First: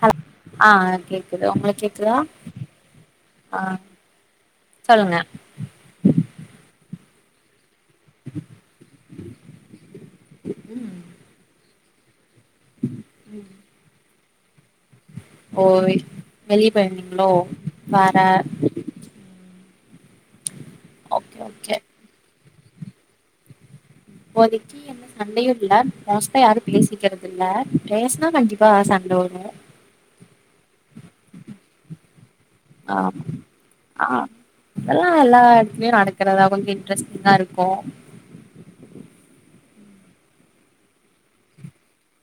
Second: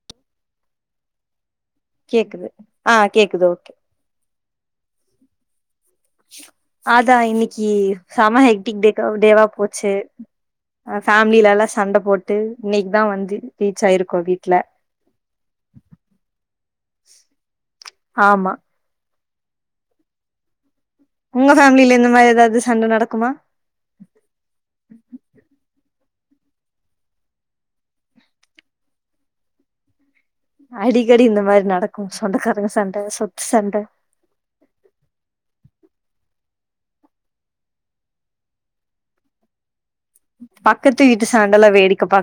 ஹ ஆஹ் கேக்குது உங்களுக்கு கேக்குதா கேக்குது ஆஹ் கேக்குது ஆ ஓகே சொல்லுங்க அதான் இன்னைக்கு சமக்ட தேவா போச்சு ஃபேமிலில எல்லாம் சண்டை ட்டு இன்னைக்கு தான் வந்து ரீச் ஆயிருக்கோம் வீட்டு ல ஓ வெளி பழணங்களோ வேற ஆமா உம் உங்க ஃபமில இந்த மாதிரிதாவது சண்டை நடக்குமா மச்தா யாரும் பேசிக்கிறது இல்ல பேசனா கண்டிப்பா சண்டை வரும் அடிக்கடி இந்த மாதிரி நடக்கும் ஆஹ் ஆஹ் அதெல்லாம் எல்லா இடத்துலயும் நடக்கறத அவங்க இன்ட்ரெஸிங் தான் இருக்கும் பக்கத்து வீட்டு சாண்டல்லாம் வேடிக்கைப்ப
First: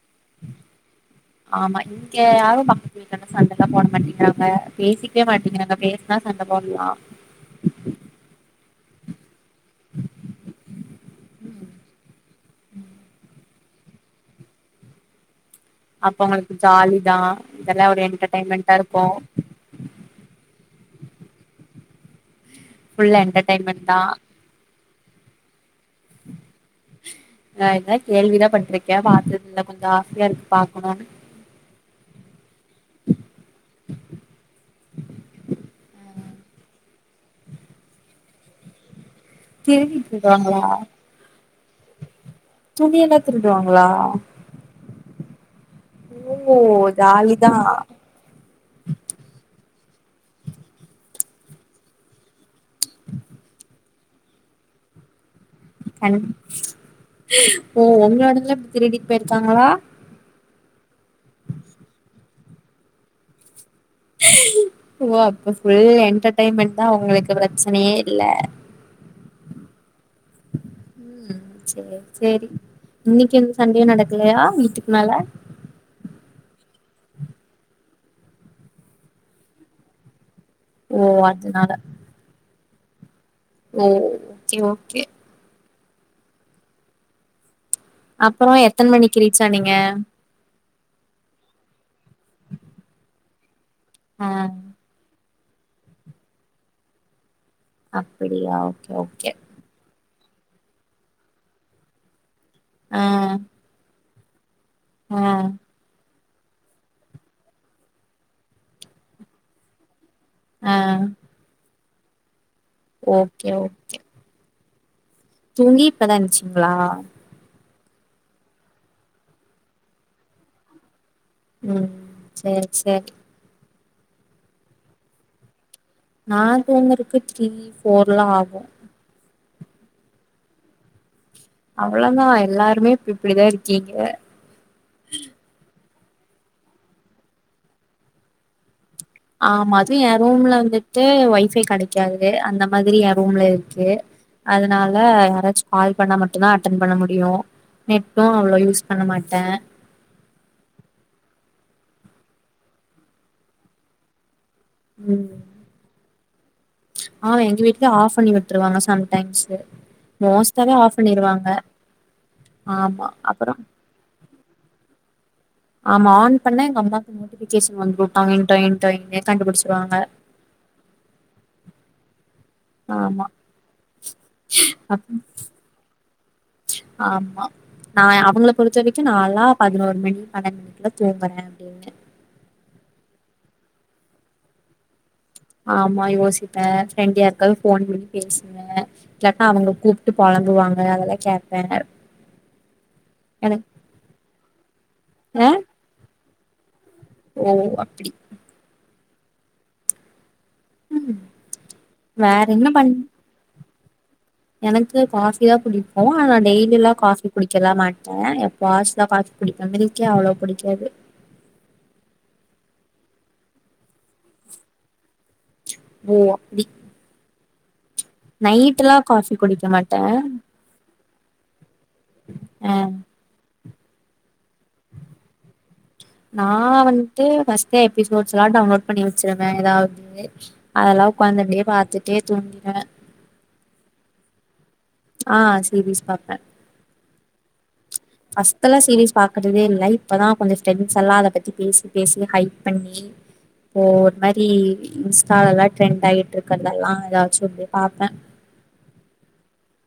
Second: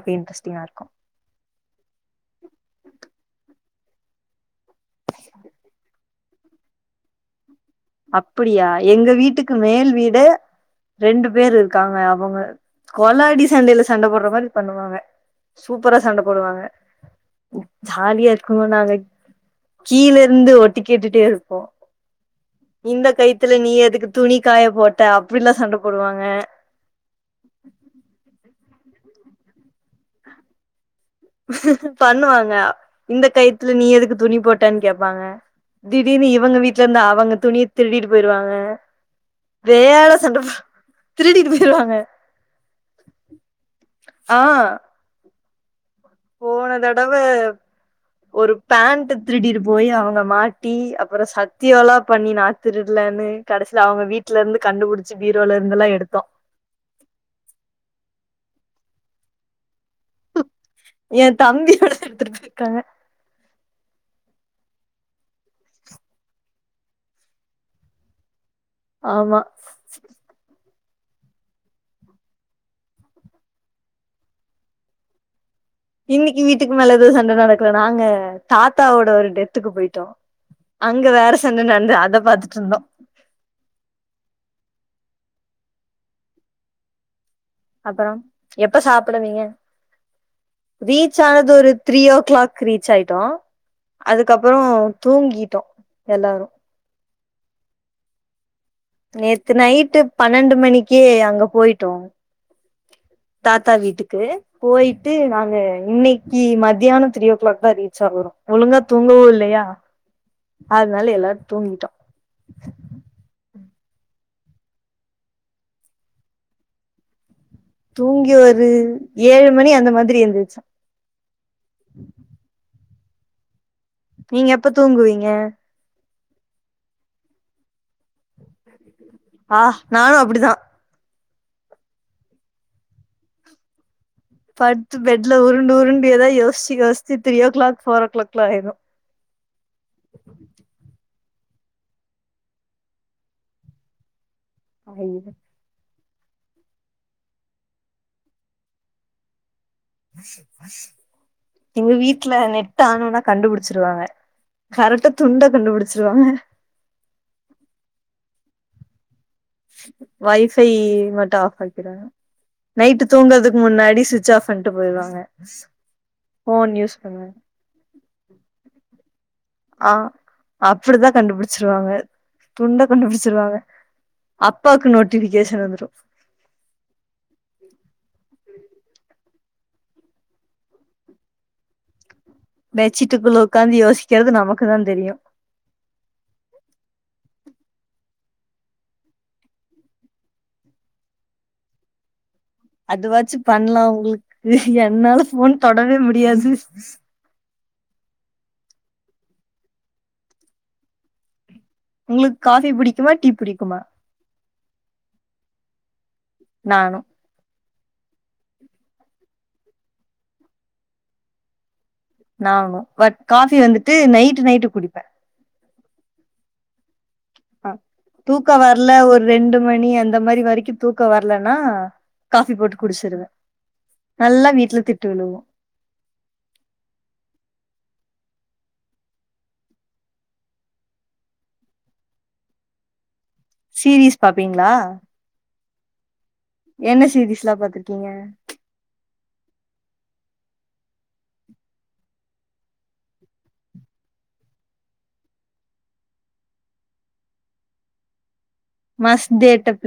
ஆமா இங்கங்க யாரும் மக்கமன சண்டை போட மாட்டேங்காங்க பேசிக்கவே மாட்டீங்கங்க பே ன்னா சண்ட போன்னு அப்படியா எங்க வீட்டுக்கு மேல் வீடு ரெண்டு பேர் இருக்காங்க அவங்க கொலாடி சண்டையில சண்டை போடுற மாரி பண்ணுவாங்க சூப்பரா சண்ட அப்ப உங்களுக்கு போடுவாங்க ஜாலி தா இதெல்லா ஒரு ஜாலியா இருக்குணு என்டர்டெயின்மெண்டா நாங்க இருக்கு கீழ இருந்து ஒ ட்டு கேட்டுட்டே இருப்போம் இந்த ஃபுல் கைத்துல நீ என்டர்டெயின்மெண்ட் எதுக்கு துணி காய போட் அப்பில்ல சண்ட போட்டா நான் என்ன கேள்விதான் பட்ருக்கேன் பாத்தது இல்ல கொஞ்சம் ஆசையா இருக்கு பாக்கணும்னு பண்ணுவாங்க இந்த கயத்துல நீ எதுக்கு துணி போட்டான்னு கேப்பாங்க திடீர்னு இவங்க வீட்டுல இருந்து அவங்க துணிய திருடிட்டு போயிருவாங்க திருடி வேட சண்டப்ப திருடுவாங்களா திருடி இரு திருடுவாங்க துணிய எல்லாம் திருடுவாங்களா ஓ போன தடவ ஜாலிதா ஒரு பேண்ட் திருடி இரு போய் அவங்க மாட்டி அப்புறம் சத்திய எலாம் பண்ணி நா திருரடலன்னு கடைசிய அவங்க வீட்ல இருந்து கண்டுபிடிச்சி கண்டுபிடிச்சு உண்மையாலுமே திருடி ட் போயிருக்காங்களா என் தம்பியோட எடுத்துட்டு இருக்காங்க ஓ அப்ப புல் என்டர்டெயன்மெண்ட் தான் ஒங்களுக்கு பிரச்சனையே இல்ல ஆமா உம் சரி சரி இன்னைக்கு எந்த சண்டையோ நடக்கலையா வீட்டுக்கு மேல இன்னைக்கு வீட்டுக்கு மேல எதுவும் சண்ட நடக்கல நாங்க தாத்தாவோட ஒரு டெத்துக்கு போயிட்டோம் ஓ அங்க வேற சண்ட அதனால நடந்த அத பாத்துட்டு இருந்தோம் ஓ ஓகே ஓகே அப்பறோ அப்புறம் எப்ப எத்தன மணிக்கு ரீச் சாப்புடுவீங்க ஆனிங்க ரீச் ஆனது ஒரு த்ரீ ஓ கிளாக் ரீச் ஆயிட்டோம் ஆ அதுக்கப்புறம் தூங்கி ட்டோம் எல்லாரும் அப்படியா ஓகே ஓகே நேத்து நைட்டு பன்னெண்டு மணிக்கே அங்க போயிட்டோம் ஆ தாத்தா வீட்டு ஓகே போயிட்டு ஆ நாங்க இன்னைக் கி மத்தியானம் த்ரீ ஓ கிளாக் தான் ரீச் ஆகுறோம் ஒழுங்கா தூங்கவும் இல்லையா ஆ அதனால எல்லாரும் தூங்கிட்டோம் ஓகே ஓகே தூங்கி இப்பதான் எந்திரிச்சீங்களா தூங்கி ஒரு ஏழு மணி அந்த மாதிரி எந்திரிச்சேன் உம் சேரி சேரி நீங்க எப்ப தூங்குவீங்க நான் தூங்குறக்கு த்ரீ போர்லாம் ஆகம் ஆஹ் நானும் அப்படிதான் அவ்வளோ தான் எல்லாருமே இப்ப இப்படிதான் இருக்கீங்க படுத்து பெட்ல உருண்டு உருண்டு எதோ யோசிச்சு யோசிச்சு தரீ ஓ க்ளாக் போர் ஓ க்ளாக்லாம் ஆயிடும் ஆமா அதும் என் ரூம்ல வந்துட்டு வை ஃபை கிடைக்காது அந்த மாதிரி என் ரூம்ல இருக்கு அதனால ஐயோ யாராச்சும் பால் பண்ணா மட்டும் தான் அட்டன் பண்ண முடியும் நெட்டும் அவ்ளோ யூஸ் பண்ண மாட்டேன் எங்க வீட்டு்ல நெட்டு ஆனும்னா கண்டுபுடிச்சிருவாங்க கரெக்டா ம் துண்டா கண்டுபுடிச்சிருவாங்க ஆமா எங்க வீட்ல ஆஃப் பண்ணி விட்ருவாங்க சம்டைம்ஸு வைஃபை மோஸ்ட்டாவே ஆஃப் மட்டும் பண்ணிருவாங்க ஆஃப் பண்ணிருவாங்க நைட் ஆமா அப்பறோ தூங்குறதுக்கு முன்னாடி சுவிச் ஆஃப் பண்ணிட்டு போய்டுவாங்க ஆமா ஆன் பண்ண எங்க அம்மாக்கு நோட்டிபிக்கேஷன் வந்துடும் டொயின்டொயின் டொயிங் ஆஹ் அப்படிதான் கண்டுபிடிச்சிருவாங்க துண்ட ஆமா கண்டுபிடிச்சிருவாங்க அப்பாக்கு அப் நோட்டிபிக்கேஷன் வந்துடும் ஆமா நான் அவுங்கள பொறுத்த வரைக்கும் நான்ல்லா பதினோரு மணி பன்னெண்டு மணிக்குலா துங்கறேன் அப்டினு பெச்சிட்டுக்குள்ள உட்காந்து யோசிக்கிறது நமக்கு தான் தெரியும் ஆமா யோசிப்பேன் ஃப்ரெண்டு யாருக்கது போன் பண்ணி பேசுவேன் இல்லான அவுங்க கூப்பிட்டு பொழம்புவாங்க அதெல்லாம் கேப்பேன் அதுவாச்சு பண்ணலாம் உங்களுக்கு என்னால ஆ போன் தொடவே முடியாது [inaudible] ஓ அப்படி உம் உங்களுக்கு காபி புடிக்குமா டீ புடிக்குமா எனக்கு காபி தான் பிடிக்கும் ஆனா டெய்லி எல்லா நானு காபி குடிக் கல்லாம் மாட்டேன் எப்போ வாச்சு தான் காபி குடிப்பேன் மில்கே அவ்ளோ புடிக்காது ஆம் பட் காபி வந்துட்டு நைட் நைட்டு குடிப்பேன் ஓ அப்படி ஆஹ் தூக்கம் வரல ஒரு ரெண்டு குடிக்க மணி மாட்டே அந்த மாதிரி வரைக்கும் தூக் தூக்கம் வரலனா காபி அ போட்டு குடிச்சிருவேன் நல்லா வீட்டுல திட்டு விழுவோம் நான் வந்துட்டு பஸ்ட் எபிசோட்ஸ் எல்லாம் டவுன்லோட் பண்ணி வச்சிருவேன் அதாவது அதெல்லாம் உட்காந்தண்டே பாரத்துட்டே தூங்கிறேன் சீரீஸ் பாப்பீங்களா ஆஹ் சாப்டேன் என்ன சீரீஸ்லாம் பாத்திருக்கிங்க பஸ்ட்ல சீரீஸ் பாக்கறதே இல்ல இப்பதான் கொஞ்சம் ஃபிரண்ஸ் எல்லாம் அதை பற்றி பேசி பேசி ஹைக் பண்ணி இப்போ ஒரு மாதிரி இன்ஸ்டாலலாம் ட்ரெண்டு ஆகிட்டு இருக்கிறதெல்லாம் ஏதாச்சும் ஒன்னு பார்ப்பேன் மஸ்த டேட்டப்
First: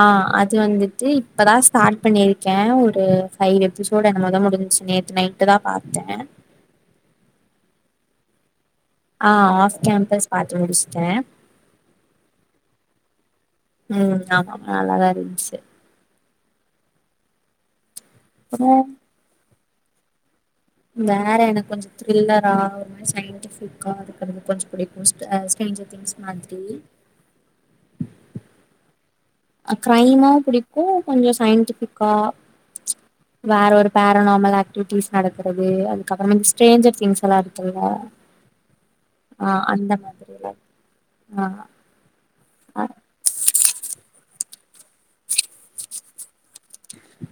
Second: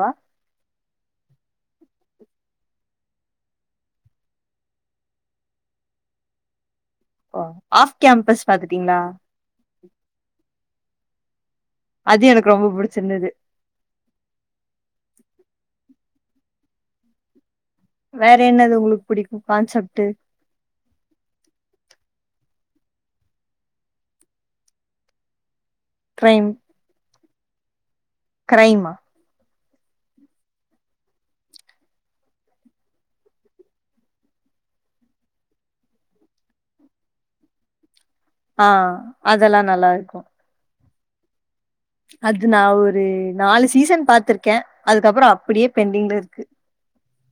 ஆஹ் அது வந்து இப்பதான் ஸ்டார்ட் பண்ணிருக்கேன் ஒரு ஃயைவ் எபிசோடு என்னமோத முடிஞ்சச்சு நேத்து நைன்ட்டு தான் பார்த்தேன் ஓ ஆஃப் கேம்பஸ் பாத்துட்டீங்களா ஆஹ் ஆப் கம்பஸ் பா்த்த முடிச்சு ஏஹ அது எனக்கு ரொம்ப புடிச்சிருந்தது உம் ஆமாமா நல்லாதான் இருந்துச்சு வேற அப்றோ என்னது உங்களுக்கு புடிக்கும் கான்செப்ட் ட்டு வேற எனக்கு கொஞ்சம் த்ரில்லரா ஒரு மாதிரி சயின்டிபிக்கா இருக்கிறது கொஞ்சம் பிடிக்கும் டெஞ்சர் திங்ஸ் மாத்ிரி உ கிரரைமா கிரைம பிடிக்கும் கொஞ்சம் சயின்டிபிக்கா வேற ஒரு பேரனாமல் ஆக்டிவிட்டிஸ் நடக்கறிறது அதுக்கப்புறம் வந்து ஸ்ட்ரேஞ்சர் திங்ஸ் எல்லாம் இருக்கல ஆஹ் அதெல்லாம் நல்லா இருக்கும் ஆஹ் அது நான் ஒரு நாலு சீசன் பாத்துருக்கேன் இருக்கேன் அதுக்கப்புறம் அப்படியே பெண்டிங்ல இருக்கு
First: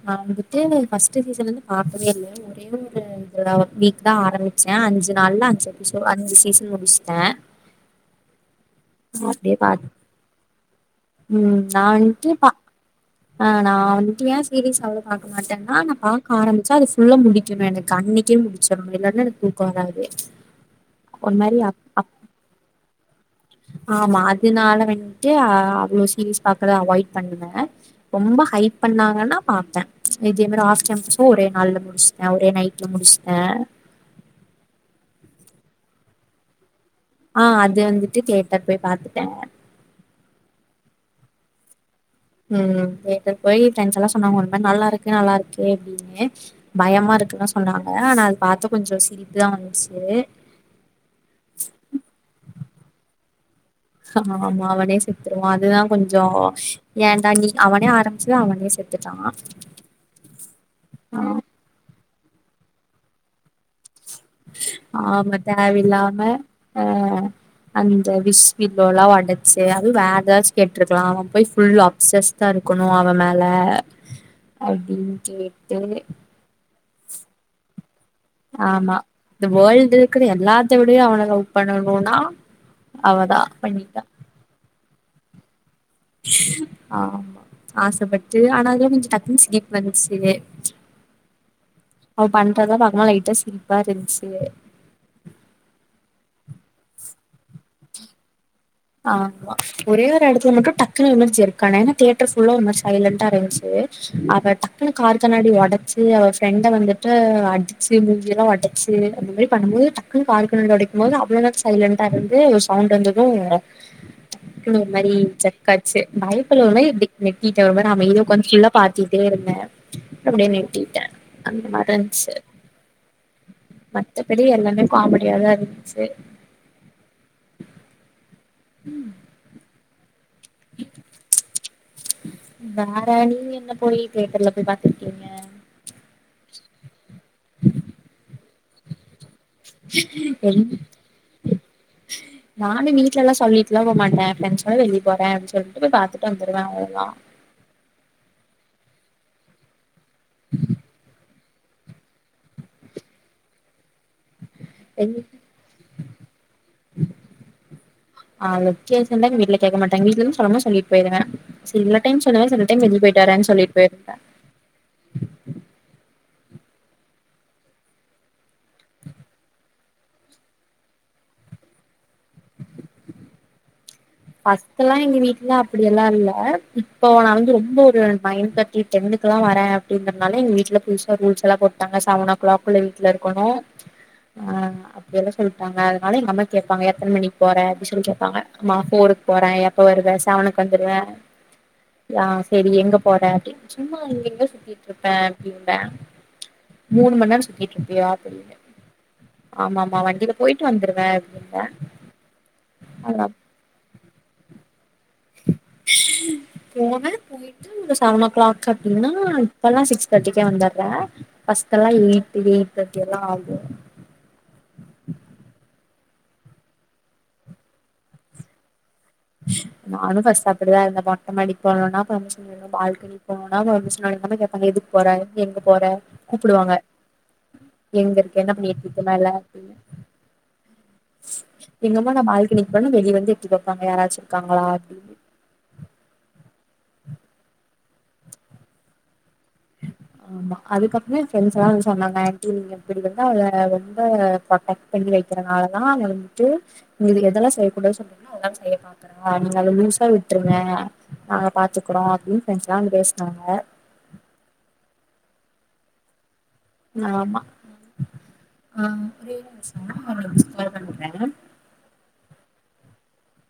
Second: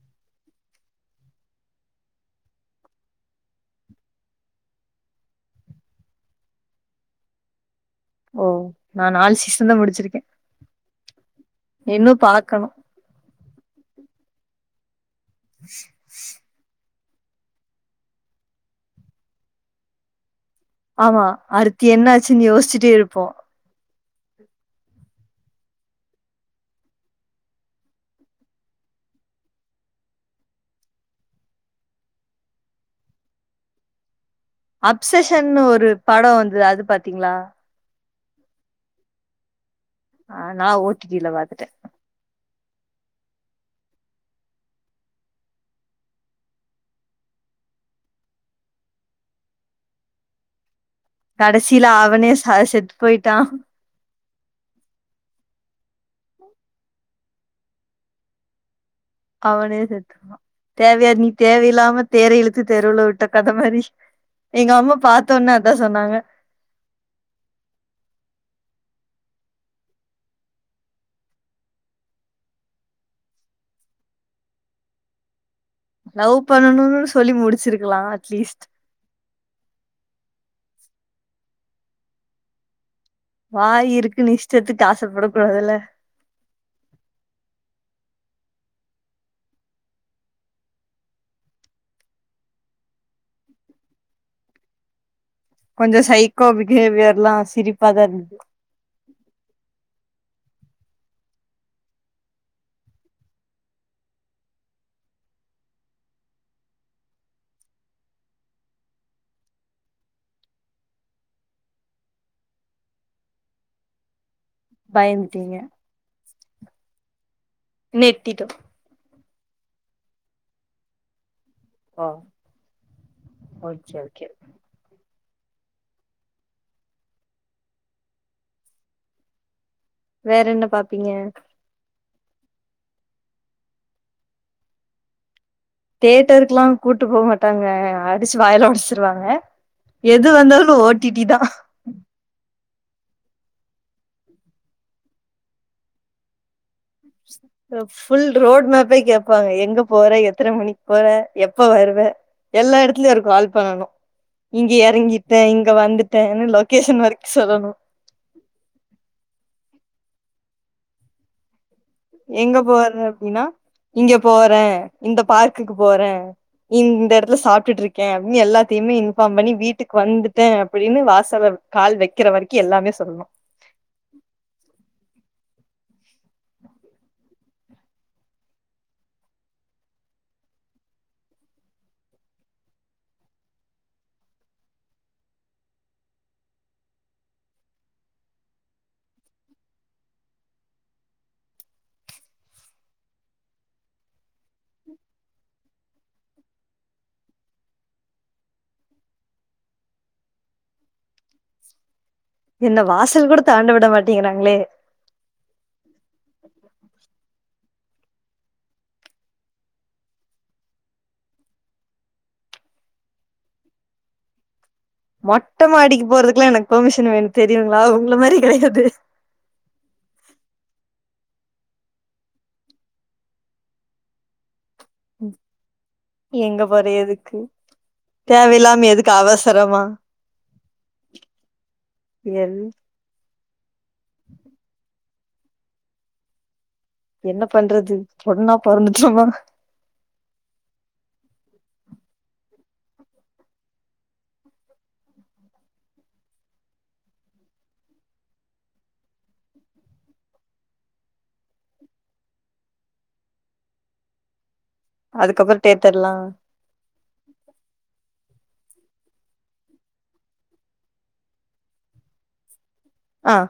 நான் வந்துட்டு பர்ஸ்ட் சீசன் இருந்து பாரக்கவே இல்லை ஒரே ஒருட வீக் தான் ஆரம்பிச்சேன் அஞ்சு நாள்ல அஞ்சு எசோ அஞ்சு சீசன் முடிச்சட்டேன் [inaudible] நான் நாலு சிஷ தான் முடிச்சிருக்கேன் உம் நான் இன்னும் வந்துட்டுப்ப பாக்கணும். ஆஹ் நான் வந்துட்டு ஏன் சீரிஸ் அவ்வளவு பார்க்க மாட்டேன்னா நான் ப பாக ஆரிச்ச அது ல்ல முடிக்கணும் எனக்கு அன்னைக்கே முடிச்சிடும் இல்லலைன்னா எனக்கு ஊக்கம் வராது ஆமா ஒரு மாரி அப் அறுத்தி என்ன அப் ஆச்சுன்னு யோசிச்சுட்டே இருப்போம் ஆமா அதனால வந்துட்டு அவ்வளோக்ஷ சீரியஸ் பாகறத அவாய்ட் பண்ணுவேன் ரொம்ப ஹைக் பண்ணாங்கன்னா பாார்ப்பேன் இதே மாதிரி ஆ ஒரே நாள்ல முடிச்சுட்டேன் ஒரே நைட்ல முடிச்சுட்டேன் அப்செஷன்னு ஒரு படம் வந்தது அது பத்தி ஆஹ் அது வந்து கேட்ட போய் பாத்துட்டேன் ஆஹ் நான் ஓடிடில பாத்துட்டேன் உம் வீட்டுக்கு போய் ஃப்ரெண்ட்ஸ் எல்லாம் சொன்னாங்க உண்மை நல்லா இருக்கு நல்லா இருக்கு அப்படின்னு பயமா இருக்குன்னு சொன்னாங்க ஆனா அதை பாத்து கொஞ்சம் சிரிப்புதான் வந்துச்சு கடைசில அவனே ச செத்து போய் டான் ஆமா அவனே செத்துருவான் அதுதான் கொஞ்சம் ஏன்டா நீ அவனே ஆரம்பிச்சது அவனே செத் அவனே செத்துடான் தேவையா நீ தேவயில்லாம தேரை இழுத்து தெருல விட்ட கதை மாரி எங்க அம்மா ஆமா பாத்தோனே அதான் சொன்னாங்க. தேவையில்லாம அஹ் அந்த விஷ்வில் டச்சு அதுவும் வேற ஏதாச்சும் கேட்டிருக்கலாம் அவன் போய் அப்சஸ் தான் இருக்கணும் அவன் மேல அப்படின்னு லவ் பண்ணணும் சொல்லி முடிச்சிருக்கலாம் து ஆமா இந்த வேல்டு இருகிற எல்லா விடிய அவன லவ் பண்ணணும்னா வாய் இருக்கு இஷ்டத்துக்கு ஆசைப்படக் கூடாதுல்ல ஆமா ஆசைப்பட்டு ஆனா அதல்லாம் கொஞ்சம் டக்குன்னு சிரிப்பு வந்துருச்சு அவன் பண்றதா பாக்கா லைட்டா சிரிப்பா இருன்ச்சு கொஞ்சம் சைகோ பிஹேவியர் எல்லாம் சிரி பதர்ஞ்சு ஆமா ஒரே ஒ இடத்துல மட்டும் டக்குனு ஒரு மாரி ஜர்க்கானே ஏன்னா தியேட்டர் புல்ல ஒரு மாரி சைலண்டடா இருந்துச்சு அவ டக்குனு கார் கண்ணாடி உடைச்சு அவர் ஃப்ரெண்டை வந்துட்டு அடிச்சு மூஞ்சிய எல்லாம் உடைச்சு அந்த மாரி பண்ணும் போது டக்குன்னு கார் கண்ணாடி உடைக்கும் போது அவ்வளவு சைலண்ட்டா இருந்து சவுண்ட் வந்ததும் ஒரு மாரி பயந்துட்டீங்க ஜர்க்காச்சு பயத்துல ஒரு மாரி இப்படி நெட்டிட்ட ஒரு மாரி அமைதியா நெட்டிட்டோ உக்காந்தி எல்லா பாத்தி இருந்தேன் அப்படியே நெட்டிட்டேன் அந்த மாரி ஓ இருன்ச்சு ஓகே ஓகே மத்தபடி எல்லாமே காமெடி இறா இருந்துச்சு உம் வேற என்ன பாப்பீங்க வேற நீங்க என்ன போயி தேட்டர்ல போய் பாத்துருக்கீங்க தேட்டருக்கு எல்லாம் கூட்டு போ மாட்டாங்க அடிச்சு வாயலாம் ஓடச்சு ச்சிருவாங்க எது என் வந்தாலும் ஓடிடி‌ தான் வீட்லல்லாம் சொல்லிட்டுலாம் போ மாட்டேன் ப்ரண்ட்ஸோட வெளி போறேன் அப்‌பின்னு சொல்டு போய் பாத்துட்டு வந்துடுவேன் ஃபுல் ரோடு மேப் அப்ப கேட்பாங்க எங்க போற எத்தனை மணிக்கு போற எப்ப வருவ எல்லா இடத்துலயும் ஒரு கால் பண்ணணும் இங்க இறங்கிட்டேன் இங்க வந்துட்டேன்னு லொகேஷன் வரைக்கும் சொல்லணும் ஆ லொக்கேஷன்லா எங்க வீட்ல என்ன சொல்லணுமோ சொல்டு போய்ருவன் எங்க போற அப்படின்னா சொல்லிட்டு போயிருவே இங்க போறேன் இந்த பார்க்குக்கு போறேன் இந்த இடத்துல சாப்பிட்டுட்டு இருக்கேன் அப்படின்னு எல்லாத்தையுமே இன்ஃபார்ம் பண்ணி வீட்டுக்கு வந்துட்டேன் அப்படின்னு வாசலை கால் வைக்கிற வரைக்கும் எல்லாமே சொல்ணும் ஃபஸ்ட்லாம் எங்க வீட்டல அப்டியல்லாம் இல்லை இப்ப நடந்து ரொம்ப ரொம்ப ஒரு நைன் தேர்டி டென்க்குல்லாம் வரேன் அப்படின்றதுனாலங்க வீட்ல புதுசா ரூல்ஸ் எல்லாம் போடாங்க செவன் ஓ கிளாக் உள்ள வீட்ல இருக்கணும் அப்டியல்லாம் சொல்டாங்க அதனால எங்க அம்மா கேப்பாங்க எத்தனை மணி போற அப்பின்னு சொல்லி கேப்பாங்க அம்மா ஃபோர் போறேன் எப்ப வருவ செவனுக்கு வந்துடுவேன் யா சரி எங்க போற அப்டின்னு சும்மா இங்க எங்க சுத்திட்டு இருப்பேன் அப்படி இல்லை மூணு மணி நேரம் சுத்திட்டு இருப்பியா அப்புடின்னு ஆமா ஆமாம்மா வண்டியில போயிட்டு வந்துருவேன் அப்படி இல்ல என்ன வாசல் கூட தாண்ட விட மாட்டீங்கறா மே போமா போ செவன் ஓ கிளாக் அப்டின்னா இப்பல்லாம் சிக்ஸ் தேட்டிக்கே வந்துடுற ஃபஸ்ட் எல்லாம் எயிட் எயிட் தேர்ட்டி எல்லாம் ஆகும் மொட்டை மாடிக்கு போறதுக்குல்லாம் எனக்கு பெர்மிஷன் வேணும் தெரியுங்களா உங்கள மாரி கெடையாது நானும் பர்ஸ்ட் அப்புடிதான் இருந்தேன் மொட்ட மாடிக்கு போனும்னா பர்மிஷன் வேணும் பால்கனி போனும்னா பர்மிஷன் வேணும் சில சமயம் கேப்பாங்க போற எங்க போற எங்க கூப்புடுவாங்க போற எதுக்கு எங்க இருக்க என்ன தேவையில்லாம பண்ணிட்டிருக்க எதுக்கு மேல அப்டினு அவசரமா எங்கம்மா நான் எல் பால்கனிக்கு போனா வெளிய வந்து [unintelligible] யாராச்சு இருக்காங்களா அப்படினு என்ன பண்றது பொண்ணா பொறந்துட்டோமா ஆமா அதுக்கப்புறம் என் ஃப்ரெண்ட்ஸ்லாம் வந்து சொன்னாங்க ஆன்டி நீங்க இப்டி வந்து அவள ரொம்ப ப்ரொடெக்ட் பண்ணி வைக்கறனாலதான் வந்துட்டு நீங்கயதெல்லாம் செய்யக்கூடாது சொன்னீங்கன்னா அதெல்லாம் செய்ய பாக்குறா நீங்க அத லூஸா விட்டுருங்க நாங்க பாத்துக்குறோம் அப்டின்னுஃபிரெண்ட்ஸ்லாம் வந்து பேசினாங்க அதுக்கப்புறம் டேத்தர்லாம் ஆமா ஆஹ் ஒரே ஒரு நிமிஷம் நெக்ஸ்ட் கால் பண்றேன் ஆஹ்